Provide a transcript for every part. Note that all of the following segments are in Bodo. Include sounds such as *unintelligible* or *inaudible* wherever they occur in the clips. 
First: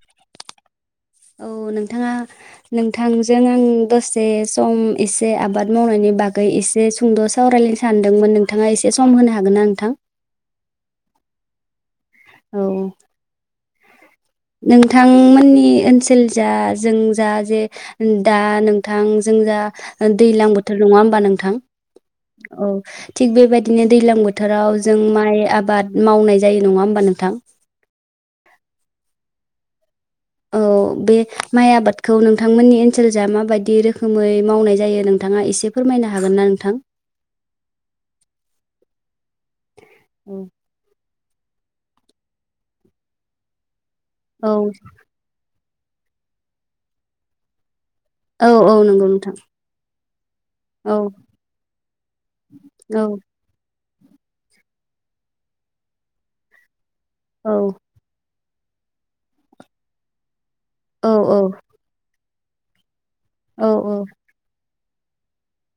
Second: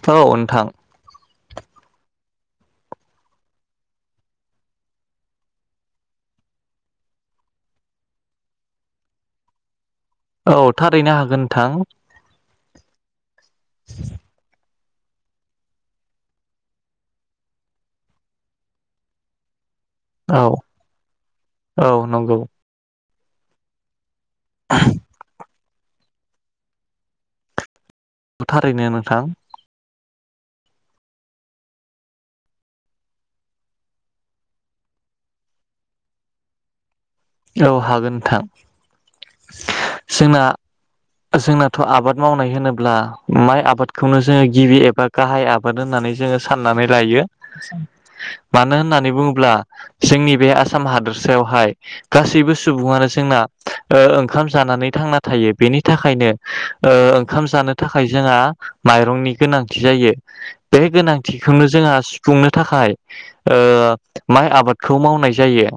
औ नोंथां औ नोंथाङा नोंथांजों आं दसे सम एसे आबाद मावनायनि बागै एसे सुंद' सावरायलायनो सानदोंमोन नोंथाङा एसे सम होनो हागोन ना नोंथां औ थारैनो हागोन नोंथां। औ। नोंथांमोननि ओनसोल जा जों जा जे दा नोंथां जों जा औ दैलां बोथोर नङा होमबा नोंथां औ नंगौ औ। थिग बेबायदिनो दैज्लां बोथ थोराव जों माइ आबाद मावनाय जायो नङा होमबा नोंथां? थारैनो नोंथां। औ बे माइ आबादखौ नोंथांमोननि ओनसोलजा माबायदि रोखोमै मावनाय जायो नोंथाङा एसे फोरमायनो हागोन ना नोंथां? औ हागोन नोंथां। जोंना जोंनाथ' आबाद मावनाय होनोब्ला माइ आबाद खौनो जोङो औ गिबि एबा गाहाय आब बाद होननानै जोङो साननानै लायो। औ मानो औ नंगौ होननानै नोंथां बुङोब्ला जोंनिब बे आसाम औ हादोरसायावहाय सैबो औ सुबुङानो जोंना ओ ओंखाम जानानै थांना थायो बेनि थाखायनो ओ ओंखाम औ जानो थाखाय जोंहा माइरंनि गोनांथि जायो। बे औ औ गोनांथिखौनो जोंहा सु फुंनो थाखाय ओ औ माय आबाद खौ मावनाय जायो।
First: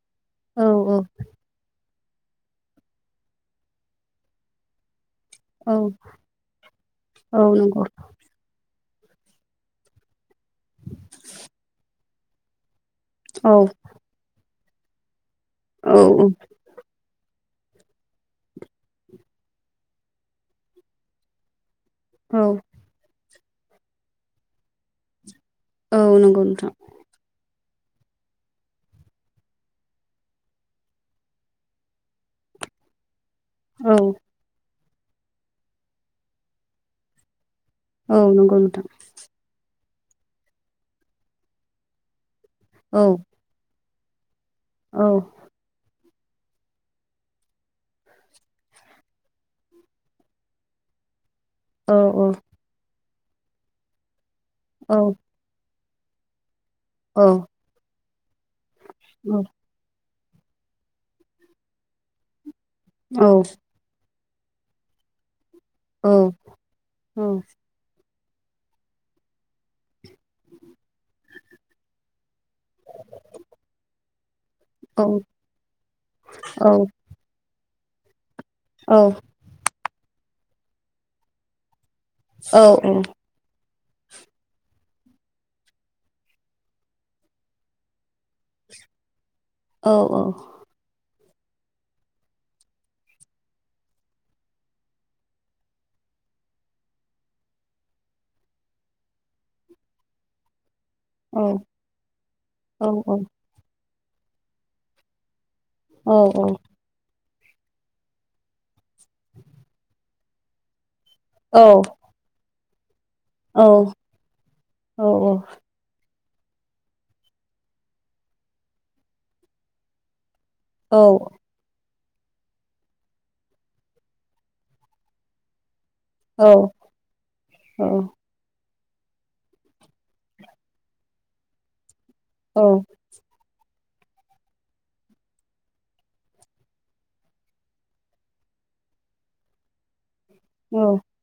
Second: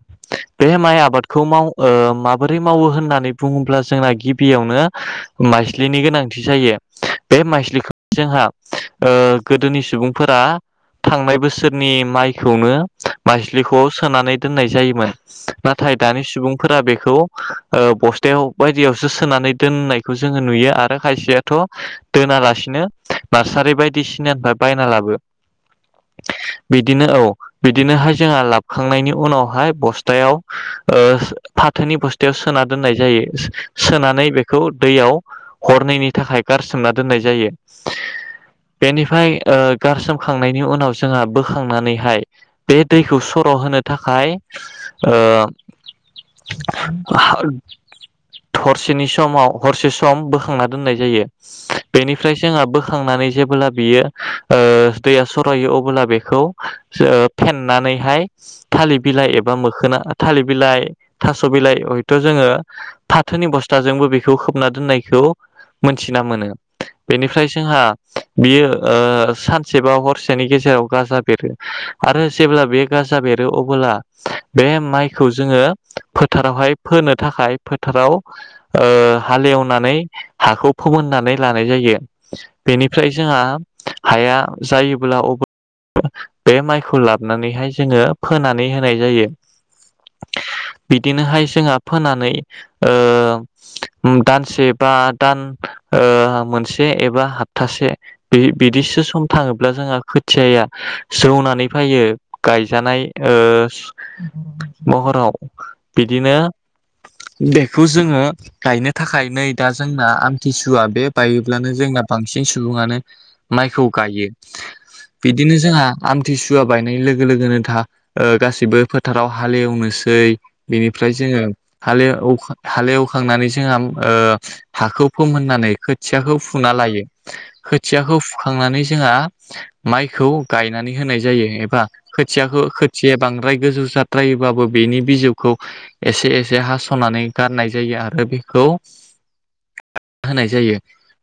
औ बे माय आबाद खौ ओ माबोरै मावो होननानै बुङोब्ला जोंना गिबियावनो औ माइज्लिनि गोनांथि जायो औ बे नंगौ माइज्लिखौ जोंहा ओ गोदोनि सुबुं फोरा थांनाय बोसोरनि मायखौनो औ माइज्लिखौ सोनानै दोननाय जायोमोन। औ दानि सुबुंफोरा बेखौ ओ बस्थायाव बायदियावसो सोनानै दोननायखौ जोङो नुयो। आरो खायसेयाथ' औ दोनालासिनो नार्सारि बायदिसिनानिफ्राय बायना लाबो औ नंगौ नोंथां। बिदिनो औ बिदिनोहाय जोंहा लाबखांनायनि उनावहाय बस्थायाव ओ फाथोनि बस्थायाव सोना दोननाय जायो। औ सोनानै बेखौ दैयाव हरनैनि थाखाय गारसोमना दोननाय जायो। औ नंगौ नोंथां। बेनिफ्राय ओ गारसोमखांनायनि उनाव जोंहा बोखांनानैहाय बे औ दैखौ सर' होनो थाखाय औ ओ हरसेनि समाव हरसे सम बोखांना दोननाय जायो। औ बेनिफ्राय जोंहा बोखांनानै जेबोब्ला बेयो ओ औ दैया सरायो अ ब्ला बेखौ सो औ फेनानैहाय थालिर बिलाइ एबा मोखोना थालिर बिलाइ थास' बिलाइ हयथ' जोङो फाथोनि बस्थाजोंबो बे खौ खोबना दोननायखौ मोनथिना मोनो। बेनिफ्राय जोंहा बियो ओ सानसेबा हर से नि गेजेराव गाजा बेरो आरो जेब्ला बे गाजा बेरो अबोला बे खौ जोङो फोथारावहाय फोनो थाखाय फोथाराव ओ हालेवनानै हाखौ फोमोननानै लानाय जायो। बेनिफ्राय जोंहा हाया जायोब्ला *unintelligible* बे माइखौ लाबोनानैहाय जोङो फोनानै होनाय जायो। औ औ। बिदिनोहाय जोंहा फोनानै ओ दानसे बा दान ओ मोनसे एबा हाप्तासे बिदि बिदिसो सम थाङोब्ला जोंहा खोथियाया जौनानै नंगौ फैयो गायजानाय ओ *inaudible* *inaudible* महराव। औ बिदिनो औ। बेखौ जोङो गायनो थाखाय नै दा जोंना टिसुवआ बे बायोब्लानो जोंना बांसिन सुबुङानो माइखौ गायो। बिदिनो जोंहा आमथि सुवा बायनाय लोगो लोगोनोथा गासिबो फोथाराव हालेवनोसै बेनिफ्राय जोङो हालेव हालेवखांनानै जोंहा ओ हाखौ फोमोननानै खोथियाखौ फुना लायो खोथियाखौ फुखांनानै जोंहा माइखौ गायनानै होनाय जायो एबा खोथियाखौ खोथिया बांद्राय गोजौ जाद्रायोबो बेनि बिजौखौ एसे एसे हास'नानै गारनाय जायो आरो बेखौ होनाय जायो।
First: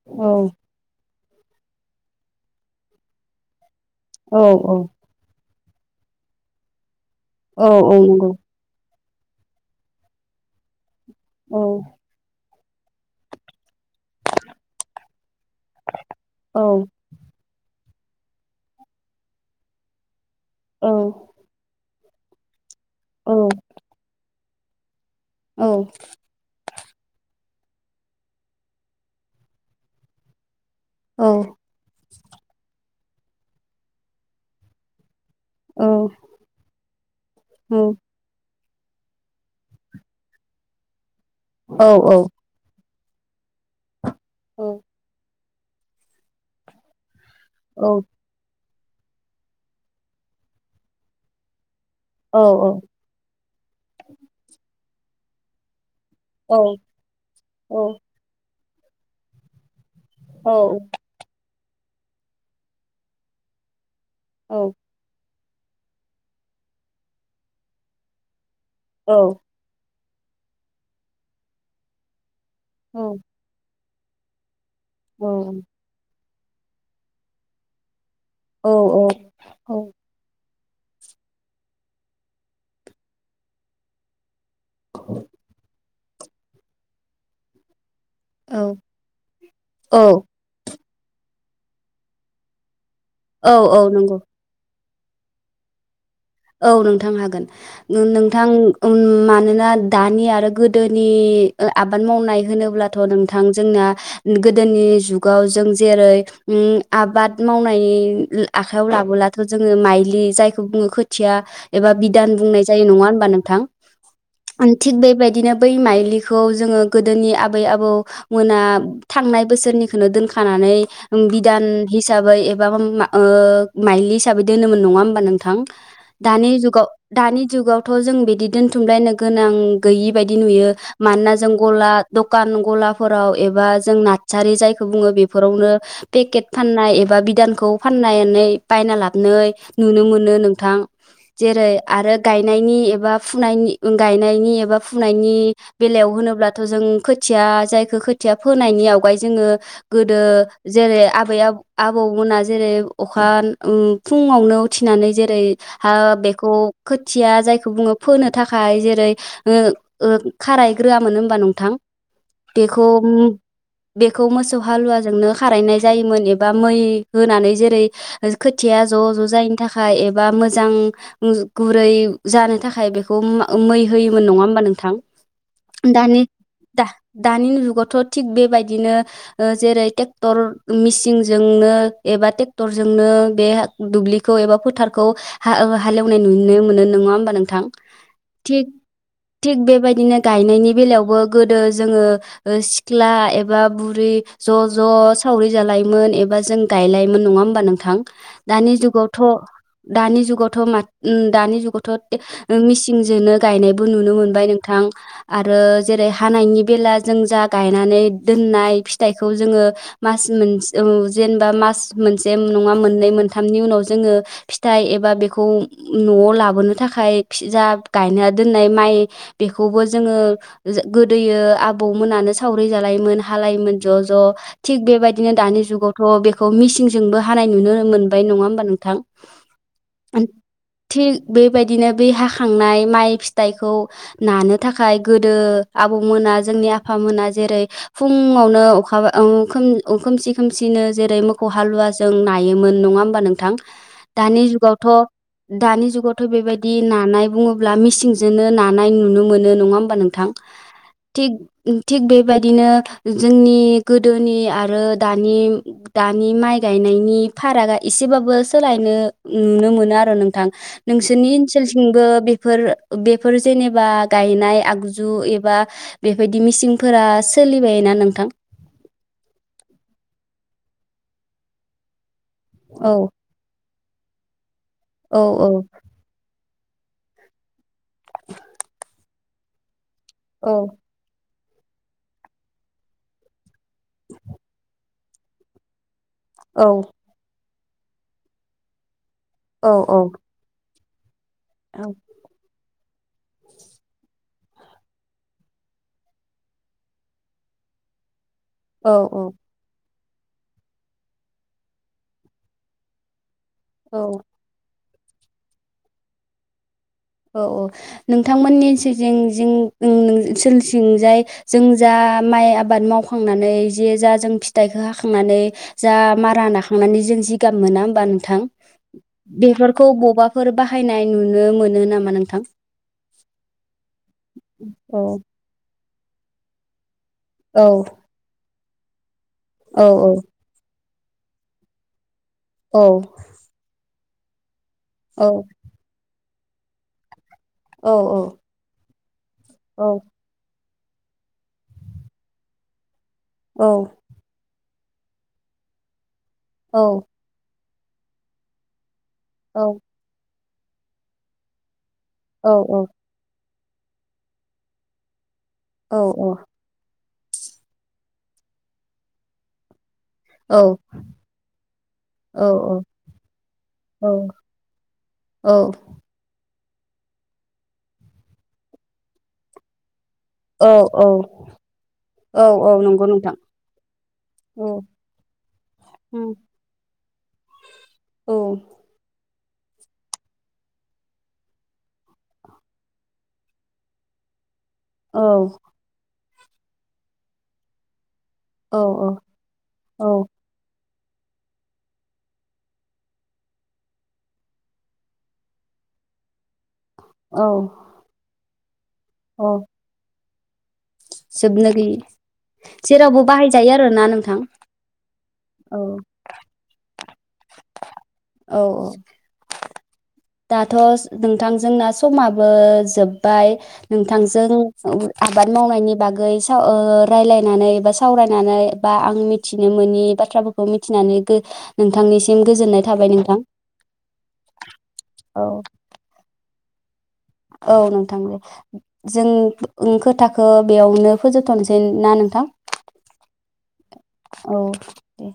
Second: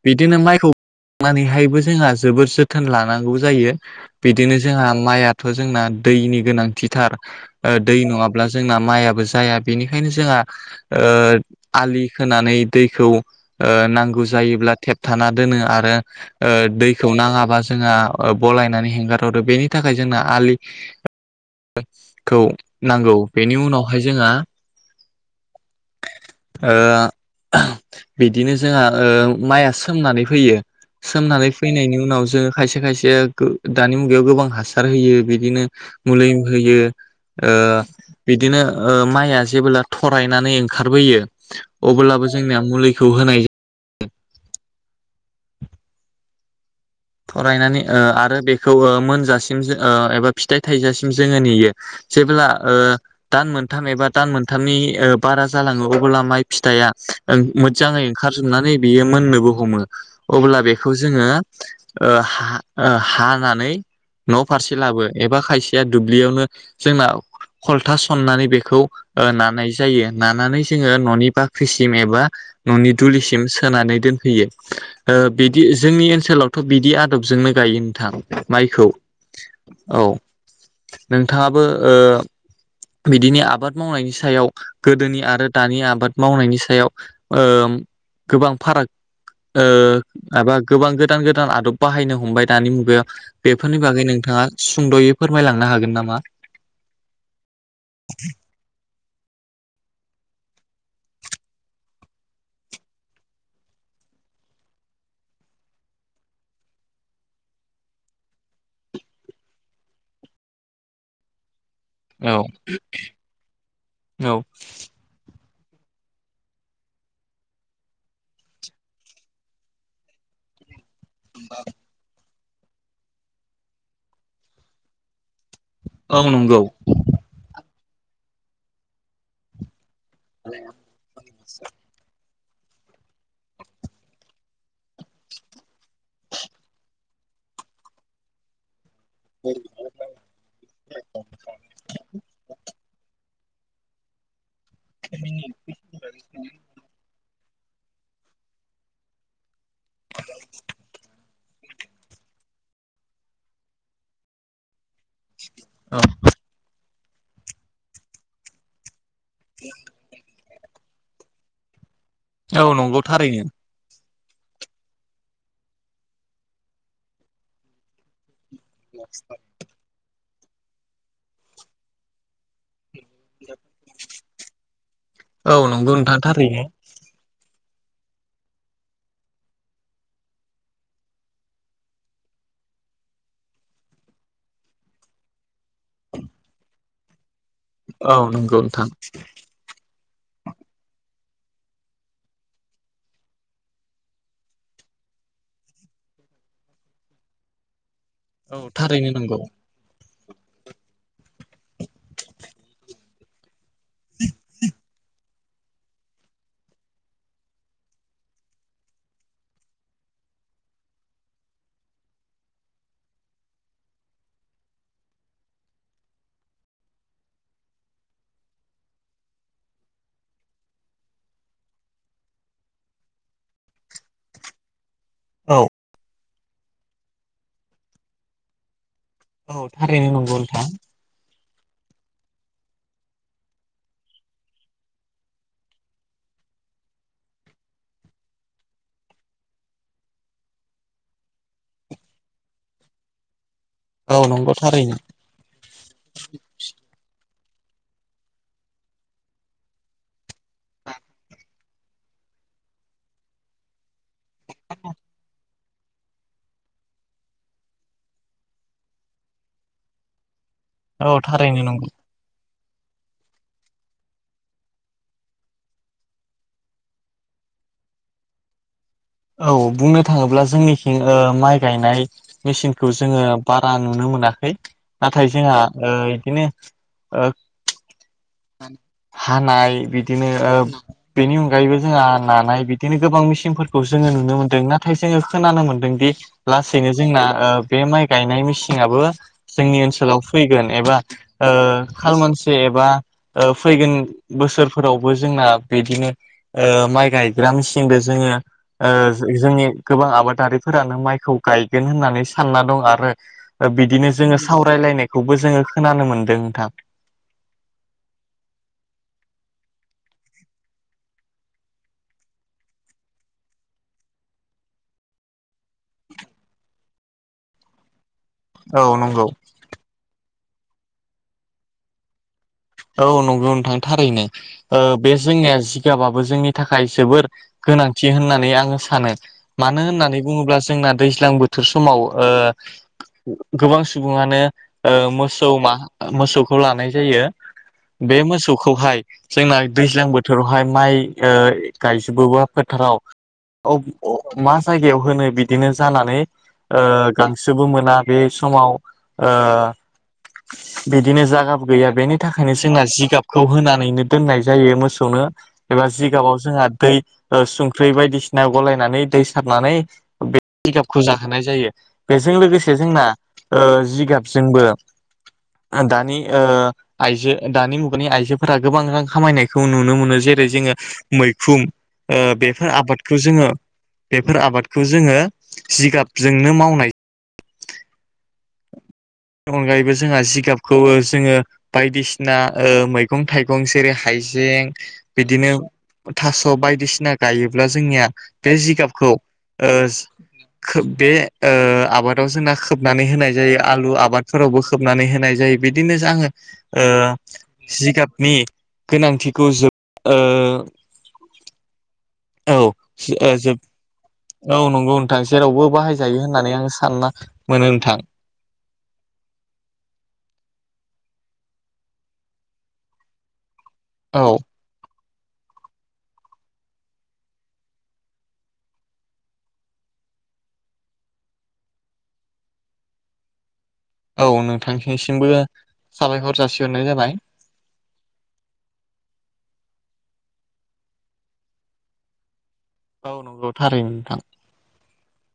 बिदिनो माइखौ मोननैहायबो जोंहा जोबोद जोथोन लानांगौ जायो। बिदिनो जोंहा माइआथ' जोंना दैनि गोनांथिथार। ओ दै नङाब्ला जोंना माइआ बो जाया बेनिखायनो जोंहा ओ आलि खोनानै दैखौ ओ नांगौ जायोब्ला थेबथाना दोनो आरो ओ औ दैखौ नाङाबा जोंहा ओ बलायनानै हेंगारहरो बेनि थाखाय जोंना आलि औ औ खौ नांगौ। औ बेनि उनावहाय जोंहा औ। ओ। बिदिनो जोंहा ओ माइआ सोमनानै होयो। औ सोमनानै फैनायनि उनाव जोङो खायसे खायसे जे गो दानि मुगायाव गोबां हासार होयो बि बिदिनो औ मुलि होयो ओ औ बिदिनो ओ माइआ जेबोला थरायनानै ओंखारबोयो। औ औ अब्लाबो जोंनिया मुलिखौ होनाय जाय औ। थरायनानै औ ओ आरो बे खौ ओ मोनजासिम जो ओ एबा फिथाइ थाइजासिम जोङो नेयो। औ जेब्ला औ ओ दान मोनथाम एबा दान मोनथामनि ओ बारा जालाङोऔ अब्ला माइ फिथाइआ ओ मोजाङै ओंखारजोबनानै बियोमोननोबो हमो औ अब्ला बेखौ जोङो ओ हा हानानै न' फारसे लाबो एबा खायसेया दुब्लियावनो जोंना खलथा सननानै बे खौ ओ नानाय जायो। नानानै जोङो न'नि बाख्रिसिम एबा न'नि दुलिसिम सोनानै दोनफैयो। ओ बिदि जोंनि ओनसोलाव थ' बिदि आदबजोंनो गायो नोंथां। माइखौ औ। नोंथाङाबो ओ बिदिनो आबाद मावनायनि सायाव गोदोनि आरो दानि आबाद मावनायनि सायाव ओ गोबां फाराग ओ माबा गोबां गोदान गोदान आदब बाहायनो हमबाय दानि मुगायाव औ औ बेफोरनि बागै नंगौ नोंथाङा सुंद'यै फोरमायलांनो हागोन नामा? औ नोंथां हागोन। नो नोंथां ओम मानोना दानि आरो गोदोनि ओ आबाद मावनाय होनोब्लाथ' नोंथां जोंना गोदोनि जुगाव जों जेरै उम आबाद मावनायनि आखाइयाव लाबोलाथ' जोङो माइलि जायखौ बुङो *unintelligible* *unintelligible* एबा बिधान औ बुंनाय जायो नङा होनबा नोंथां औ थिग बेबायदिनो बै माइलिखौ जोङो गोदोनि आबै- आबौ मोना थांनाय बोसोरनिखौनो दोनखानानै। बिधान हिसाबै ओ माइलि हिसाबै दोनोमोन नङा होमबा नोंथां। औ दानि नंगौ जुगाव दानि जुगाव थ' जों बिदि दोनथुमलायनो गोनां गैयि बायदि नुयो मानोना जों गला *unintelligible* दखान गलाफोराव एबा जों नारसारि जायखौ बुङो बेफोरावनो पेकेट फाननाय एबा बिदानखौ फाननानै बायना लाना नै नुनो मोनो नोंथां। जेरै आरो गायनायनि एबा फुनायनि -गायनायनि एबा फुनायनि बेलायाव होनोब्लाथ' जों खोथिया जायखो खोथिया फोनायनि आवगाय जोङो गोदो जेरै आबै आ आबौमोना जेरै अखा उम फुङावनो उथिनानै जेरै आ औ बेखौ खोथिया जायखौ बुङो फोनो थाखाय जेरै ओ खारायग्रोआमोन होमबा *unintelligible* *unintelligible* औ बेखौ नंगौ थारैनो। बेखौ मोसौ हालुवाजोंनो खारायनाय जायोमोन एबा मै होनानै जेरै खोथिया ज' ज' जायैनि थाखाय बा *unintelligible* *unintelligible* गुरै जानो थाखाय बे *unintelligible* मै होयोमोन नङा होमबा नोंथां औ नंगौ नोंथां थारैनो दानि *unintelligible* थिग बेबायदिनो ओ जेरै ट्रेक्टर मेसिनजोंनो एबा ट्रेक्टरजोंनो बे दुब्लिखौ एबा फोथारखौ हा ओ हालेवनाय नुनो मोनो नङा होमबा नों औ नंगौ थिग- नोंथां थिग बेबायदिनो गायनायनि बेलायावबो गोदो जोङो ओ सिख्ला एबा बुरि ज' ज' सावरि जालायोमोन एबा जों गायलायोमोन नङा होमबा नोंथां? औ दानि थारैनो जुगावथ' नंगौ दानि गथ' मा उम दानि जुगाव थ' ओ मेसिन जोनो गायनायबो नुनो मोनबाय नोंथां आरो जेरै हानायनि बेला जों जा गायनानै दोननाय फिथाइखौ जोङो मास मोन उम जेनेबा मास मोनसे नङा मोननै मोनथामनि उनाव जोङो फिथा एबा बे खौ न'आव लाबोनो थाखाय फि जा गायना दोननाय माइ बेखौबो जोङो गोदोयो आबौमोनानो सावरि जालायोमोन हालायोमोन ज' ज' थिग बेबाय दिनो औ दानि जुगावथ' बे खौ मिसिंजोंबो हानाय नुनो मोनबाय नङा होमबा नोंथां? औ थारैनो नंगौ नोंथां बायदिनो बै हाखांनाय माइ फिथाइखौ नानो थाखाय गोदो आबौमोना जोंनि आफामोना जेरै फुंङावनो अखाबा ओ खोमसि खोमसिनो जेरै मोखौ हालुवाजों नायोमोन नङा होमबा नोंथां। औ नंगौ थारै थ' दानि जुगावथ' बेबायदि नानाय बुङो ब्ला मेचिनजोंनो नानाय नुनो मोनो नङा होमबा नोंथां थि थिक बेबायदिनो जोंनि गोदोनि आरो दानि दानि माइ गायनायनि फारागा एसेबाबबो सोलायनो नुनो मोनो आरो नोंथां औ नोंसोरनि थारैनो नंगौ ओनसोलथिंबो बे फोर बेफोर जेनेबा गायनाय आगजु एबा बेबायदि मिसिंफोरा सोलिबाय ना नोंथां। औ बुंनो थाङोब्ला जोंनिखिं माइ गायनाय मेसिनखौ औ जोङो बाद बा नुनो मोनाखै औ नाथाय औ जोंहा ओ इदिनो ओ *inaudible* हानाय बि दिनो ओ औ बेनि उ खायबो जोंहा नानाय बिदिनो गोबां मेसिनफोर खौ जोङो नुनो मोन्दों ना थाय जोङो खोनानो मोन्दोंदि औ लासैनो जोंना ओ बे माइ गायनाय मेसिंआबो औ जोंनि ओनसोलाव फैगोन एबा ओ खालमानसि एबा ओ फैगोन बोसोरफोरावबो जोंना बिदिनो ओ माइ गायग्रा मेसिनदो जोङो ओ औ औ जो जोंनि गोबां आबादारिफोरानो माइखौ गायगोन होननानै सानना दं आरो ओ बिदिनो औ जोङो सावरायलायनाय खौबो जोङो खोनानो मोन्दों नोंथां औ औ नोंथांमोननि ओनसोलजों जनसोलथिंजाय जों जा माइ आबाद मावखांनानै जे जा जों फिथाइखौ हाखांनानै जा मारा नाखांनानै जों जिगाब मोना होमबा नों थां औ नंगौ बेफोरखौ बबेबा फोर बाहायनाय नुनो मोनो नामा? नामा नोंथां औ नंगौ नोंथां थारैनो ओ औ बे जोंनिया जि गाबाबो जोंनि थाखाय जोबोर औ गोनांथि होननानै आङो सानो औ मानो होननानै बुङोब्ला जोंना दैज्लां बोथोर समावो औ ओ गोबां सुबुङानो ओ मोसौ औ मा मोसौ खौ लानाय जायो औ बे मोसौखौहाय जोंना औ दैज्लां बोथोरावहाय माइ ओ गायजोबोबा फोथाराव औ मा जायगायाव होनो बिदिनो जानानै ओ औ गांसोबो मोन मोना बे समाव ओ औ बिदिनो जागाबो गैया बेनो नि थाखायनो औ जोंना जिगाब खौ होनानैनो दोननाय जायो मोसौनो एबा औ जिगाबाव जोंहा दै ओ संख्रि बायदिसिना गलायनानै दै सारनानै बे औ जिगाबखौ जाहोनाय जायो बेजों लोगोसे जोंना ओ जिगाबजोंबो दानि ओ आयजो दानि मुगानि आइजोफोरा गोबां रां खामायनायखौ नुनो मोनो जेरै जोङो औ औ मैखुम ओ औ औ बेफोर नंगौ आबादखौ नोंथां जोङो बेफोर औ आबादखौ जोङो औ जिगाबजोंनो मावनाय औ नि अनगायैबो जोंहा जिगाबखौ जोङो बायदिसिना ओ मैगं थाइगं जेरै हाइजें औ बिदिनो थास' बायदिसिना गायोब्ला जोंनिया बे औ जिगाबखौ औ ओ औ खोब बे ओ आबादाव जोंना खोबनानै होनाय जायो आलु आ बादफोरावबो खोबनानै होनाय जायो बिदिनो जा आङो ओ औ जिगाबनि गोनांथिखौ औ जोब ओ *unintelligible* जोबनो गैयि औ जेरावबो ओ जोब बाहायजायो आरोना नोंथां औ नंगौ नोंथां जेरावबो औ बाहायजायो होननानै आं सानना मोनो नोंथां। औ औ। दाथ' नोंथां जोंना समाबो जोब्बाय औ नोंथांजों आबाद मावनायनि बागै सा ओ रायलायनानै बा सावरायनानै बा आं मिथिनो मोनोनि बाथ्राफोरखौ मिथिनानै गो नोंथांनिसिम गोजोननाय थाबाय नोंथां। औ बो साबायखर जासिहरनाय जाबाय। औ नोंथां दे जों खोथाखो बेयावनो फोजोबथ'नोसै ना नोंथां? औ नंगौ थारैनो नोंथां। औ दे